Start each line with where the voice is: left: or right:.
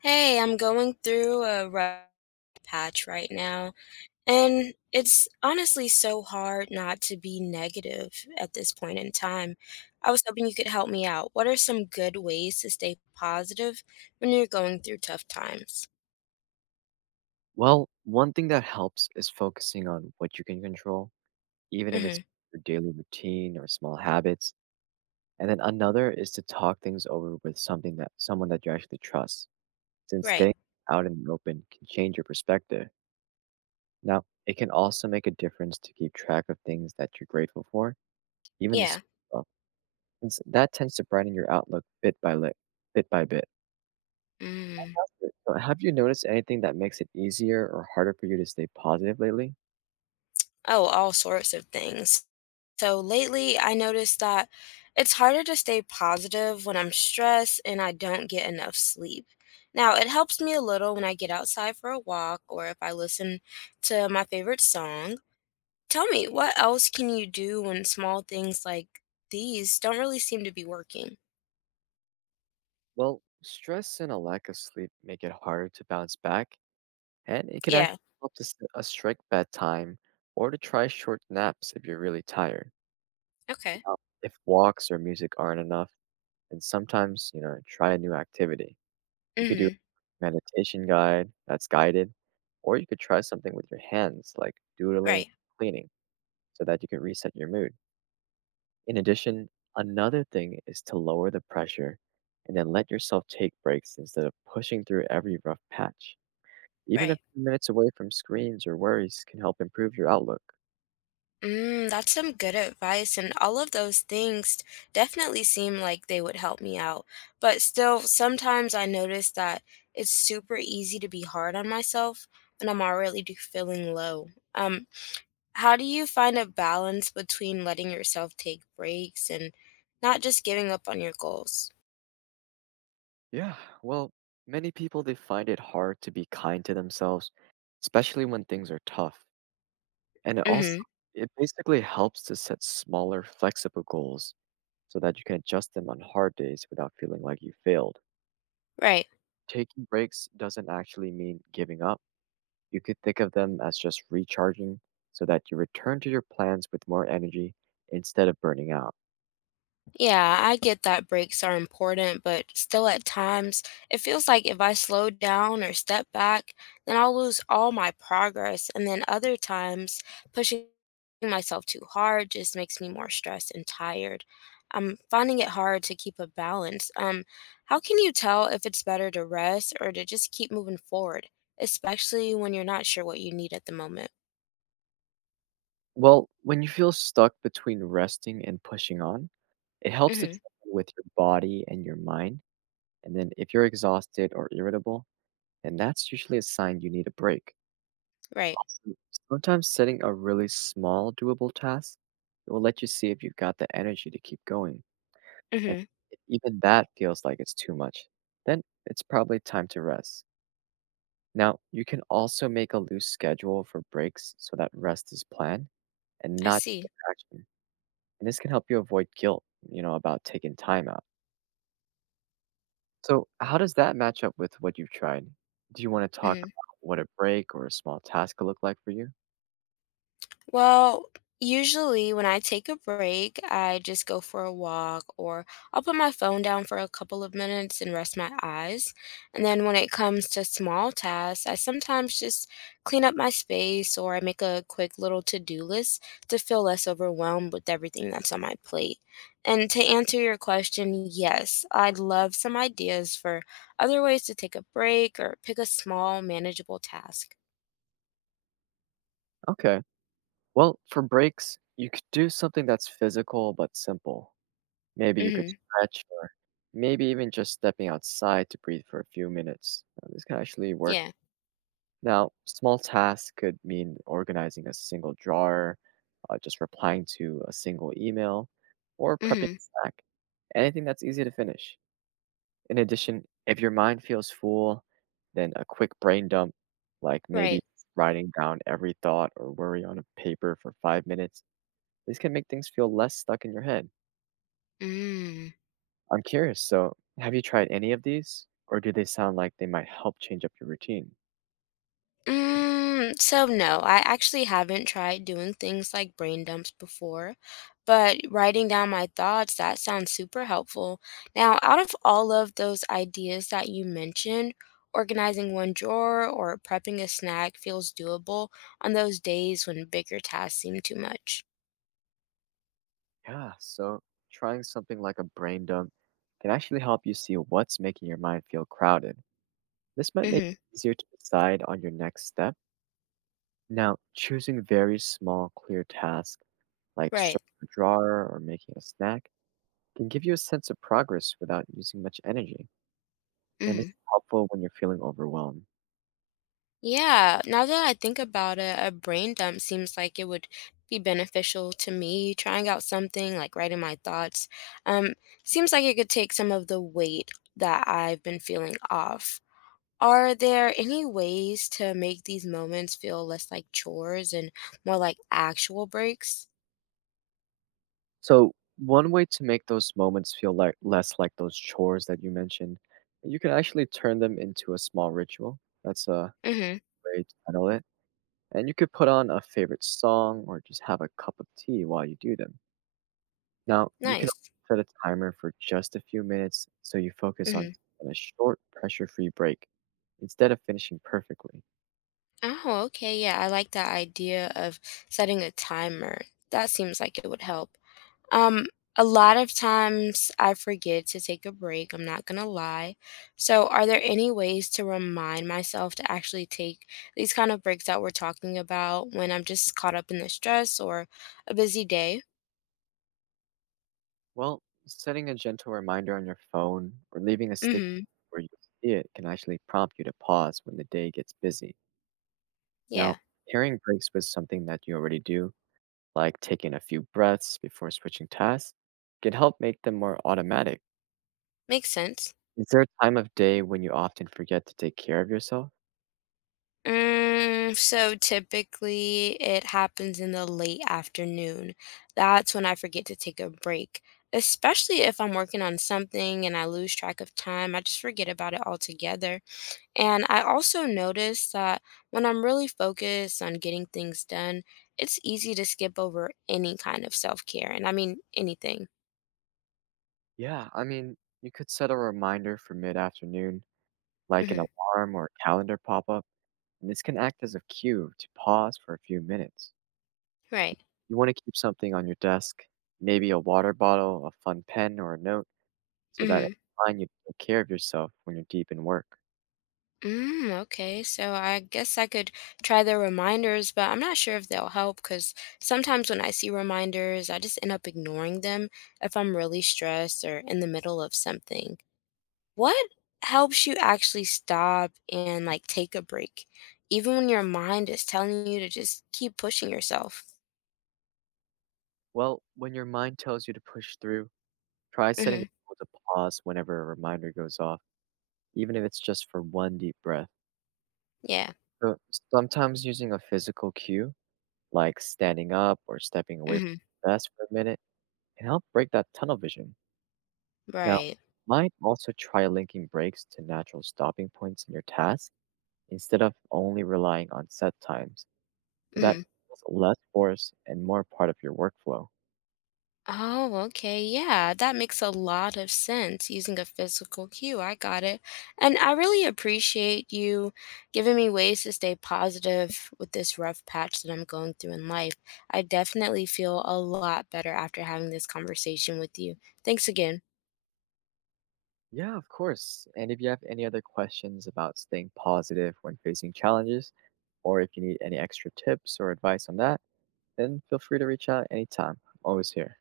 left: Hey, I'm going through a rough patch right now, and it's honestly so hard not to be negative at this point in time. I was hoping you could help me out. What are some good ways to stay positive when you're going through tough times?
right: Well, one thing that helps is focusing on what you can control, even if it's
left: Mm-hmm.
right: your daily routine or small habits. And then another is to talk things over with something that someone that you actually trust, since
left: Right.
right: getting out in the open can change your perspective. Now, it can also make a difference to keep track of things that you're grateful for, even the
left: Yeah.
right: small, stuff, since that tends to brighten your outlook bit by bit.
left: Mm.
right: So have you noticed anything that makes it easier or harder for you to stay positive lately?
left: Oh, all sorts of things. So lately, I noticed that it's harder to stay positive when I'm stressed and I don't get enough sleep. Now, it helps me a little when I get outside for a walk or if I listen to my favorite song. Tell me, what else can you do when small things like these don't really seem to be working?
right: Well, stress and a lack of sleep make it harder to bounce back, and it can
left: Yeah,
right: actually help to set a strict bedtime or to try short naps if you're really tired.
left: okay.
right: Now, if walks or music aren't enough, then sometimes, you know, try a new activity. You could do a
left: Mhm.
right: meditation guide that's guided, or you could try something with your hands like doodling,
left: Right.
right: cleaning, so that you can reset your mood. In addition, another thing is to lower the pressure and then let yourself take breaks instead of pushing through every rough patch. Even a
left: Right.
right: few minutes away from screens or worries can help improve your outlook.
left: Mm, that's some good advice, and all of those things definitely seem like they would help me out. But still, sometimes I notice that it's super easy to be hard on myself when I'm already feeling low. Um, how do you find a balance between letting yourself take breaks and not just giving up on your goals?
right: Yeah, well, many people they find it hard to be kind to themselves, especially when things are tough. And it also
left: Mm-hmm.
right: It basically helps to set smaller, flexible goals so that you can adjust them on hard days without feeling like you failed.
left: Right.
right: Taking breaks doesn't actually mean giving up. You could think of them as just recharging so that you return to your plans with more energy instead of burning out.
left: Yeah, I get that breaks are important, but still at times it feels like if I slow down or step back, then I'll lose all my progress. And then other times, pushing myself too hard just makes me more stressed and tired. I'm finding it hard to keep a balance. How can you tell if it's better to rest or to just keep moving forward, especially when you're not sure what you need at the moment?
right: Well, when you feel stuck between resting and pushing on, it helps to
left: Mm-hmm.
right: check in with your body and your mind. And then If you're exhausted or irritable, and that's usually a sign you need a break.
left: Right.
right: Also, sometimes setting a really small, doable task will let you see if you've got the energy to keep going. And
left: Mm-hmm.
right: if even that feels like it's too much, then it's probably time to rest. Now, you can also make a loose schedule for breaks so that rest is planned and
left: I
right: not
left: see.
right: action. And this can help you avoid guilt, about taking time out. So, how does that match up with what you've tried? Do you want to talk
left: Mm-hmm.
right: about what a break or a small task could look like for you?
left: Well, usually when I take a break, I just go for a walk or I'll put my phone down for a couple of minutes and rest my eyes. And then when it comes to small tasks, I sometimes just clean up my space or I make a quick little to-do list to feel less overwhelmed with everything that's on my plate. And to answer your question, yes, I'd love some ideas for other ways to take a break or pick a small, manageable task.
right: Okay. Well, for breaks, you could do something that's physical but simple. Maybe you could
left: Mm-hmm.
right: stretch or maybe even just stepping outside to breathe for a few minutes. This can actually work.
left: Yeah.
right: Now, small tasks could mean organizing a single drawer, just replying to a single email, or prepping
left: Mm-hmm.
right: a snack. Anything that's easy to finish. In addition, if your mind feels full, then a quick brain dump, like maybe
left: Right.
right: writing down every thought or worry on a paper for 5 minutes, this can make things feel less stuck in your head.
left: Mm.
right: I'm curious, so have you tried any of these, or do they sound like they might help change up your routine?
left: Mm, so no, I actually haven't tried doing things like brain dumps before, but writing down my thoughts, that sounds super helpful. Now, out of all of those ideas that you mentioned, organizing one drawer or prepping a snack feels doable on those days when bigger tasks seem too much.
right: Yeah, so trying something like a brain dump can actually help you see what's making your mind feel crowded. This might make
left: Mm-hmm.
right: it easier to decide on your next step. Now, choosing very small, clear tasks like
left: Right.
right: sorting a drawer or making a snack can give you a sense of progress without using much energy. And
left: Mm-hmm.
right: this is helpful when you're feeling overwhelmed.
left: Yeah, now that I think about it, a brain dump seems like it would be beneficial to me. Trying out something like writing my thoughts, um, seems like it could take some of the weight that I've been feeling off. Are there any ways to make these moments feel less like chores and more like actual breaks?
right: So, one way to make those moments feel less like those chores that you mentioned, you can actually turn them into a small ritual. That's a
left: Mm-hmm.
right: way to handle it. And you could put on a favorite song or just have a cup of tea while you do them. Now, you can
left: Nice.
right: also set a timer for just a few minutes so you focus
left: Mm-hmm.
right: on taking a short, pressure free break instead of finishing perfectly.
left: Oh, okay. Yeah, I like that idea of setting a timer. That seems like it would help. Um, a lot of times I forget to take a break, I'm not gonna lie. So, are there any ways to remind myself to actually take these kind of breaks that we're talking about when I'm just caught up in the stress or a busy day?
right: Well, setting a gentle reminder on your phone or leaving a stick
left: Hmm.
right: where you see it can actually prompt you to pause when the day gets busy.
left: Yeah,
right: Now, pairing breaks with something that you already do, like taking a few breaths before switching tasks, can help make them more automatic.
left: makes sense.
right: Is there a time of day when you often forget to take care of yourself?
left: Mm, so typically it happens in the late afternoon. That's when I forget to take a break, especially if I'm working on something and I lose track of time. I just forget about it altogether. And I also noticed that when I'm really focused on getting things done, it's easy to skip over any kind of self care. And I mean, anything.
right: Yeah, I mean, you could set a reminder for mid-afternoon, like an
left: Hmm.
right: alarm or a calendar pop-up, and this can act as a cue to pause for a few minutes.
left: Right.
right: You want to keep something on your desk, maybe a water bottle, a fun pen, or a note, so that it's
left: Hmm.
right: fine you take care of yourself when you're deep in work.
left: Mm, okay. So I guess I could try the reminders, but I'm not sure if they'll help because sometimes when I see reminders, I just end up ignoring them if I'm really stressed or in the middle of something. What helps you actually stop and like take a break, even when your mind is telling you to just keep pushing yourself?
right: Well, when your mind tells you to push through, try setting a
left: Mhm.
right: goal to pause whenever a reminder goes off, even if it's just for one deep breath.
left: Yeah.
right: So, sometimes using a physical cue, like standing up or stepping away from
left: Mhm.
right: the desk for a minute, can help break that tunnel vision. Now,
left: Right.
right: might also try linking breaks to natural stopping points in your task instead of only relying on set times. So that's
left: Mhm.
right: less force and more part of your workflow.
left: Oh, okay. Yeah, that makes a lot of sense using a physical cue. I got it. And I really appreciate you giving me ways to stay positive with this rough patch that I'm going through in life. I definitely feel a lot better after having this conversation with you. Thanks again.
right: Yeah, of course. And if you have any other questions about staying positive when facing challenges, or if you need any extra tips or advice on that, then feel free to reach out anytime. I'm always here.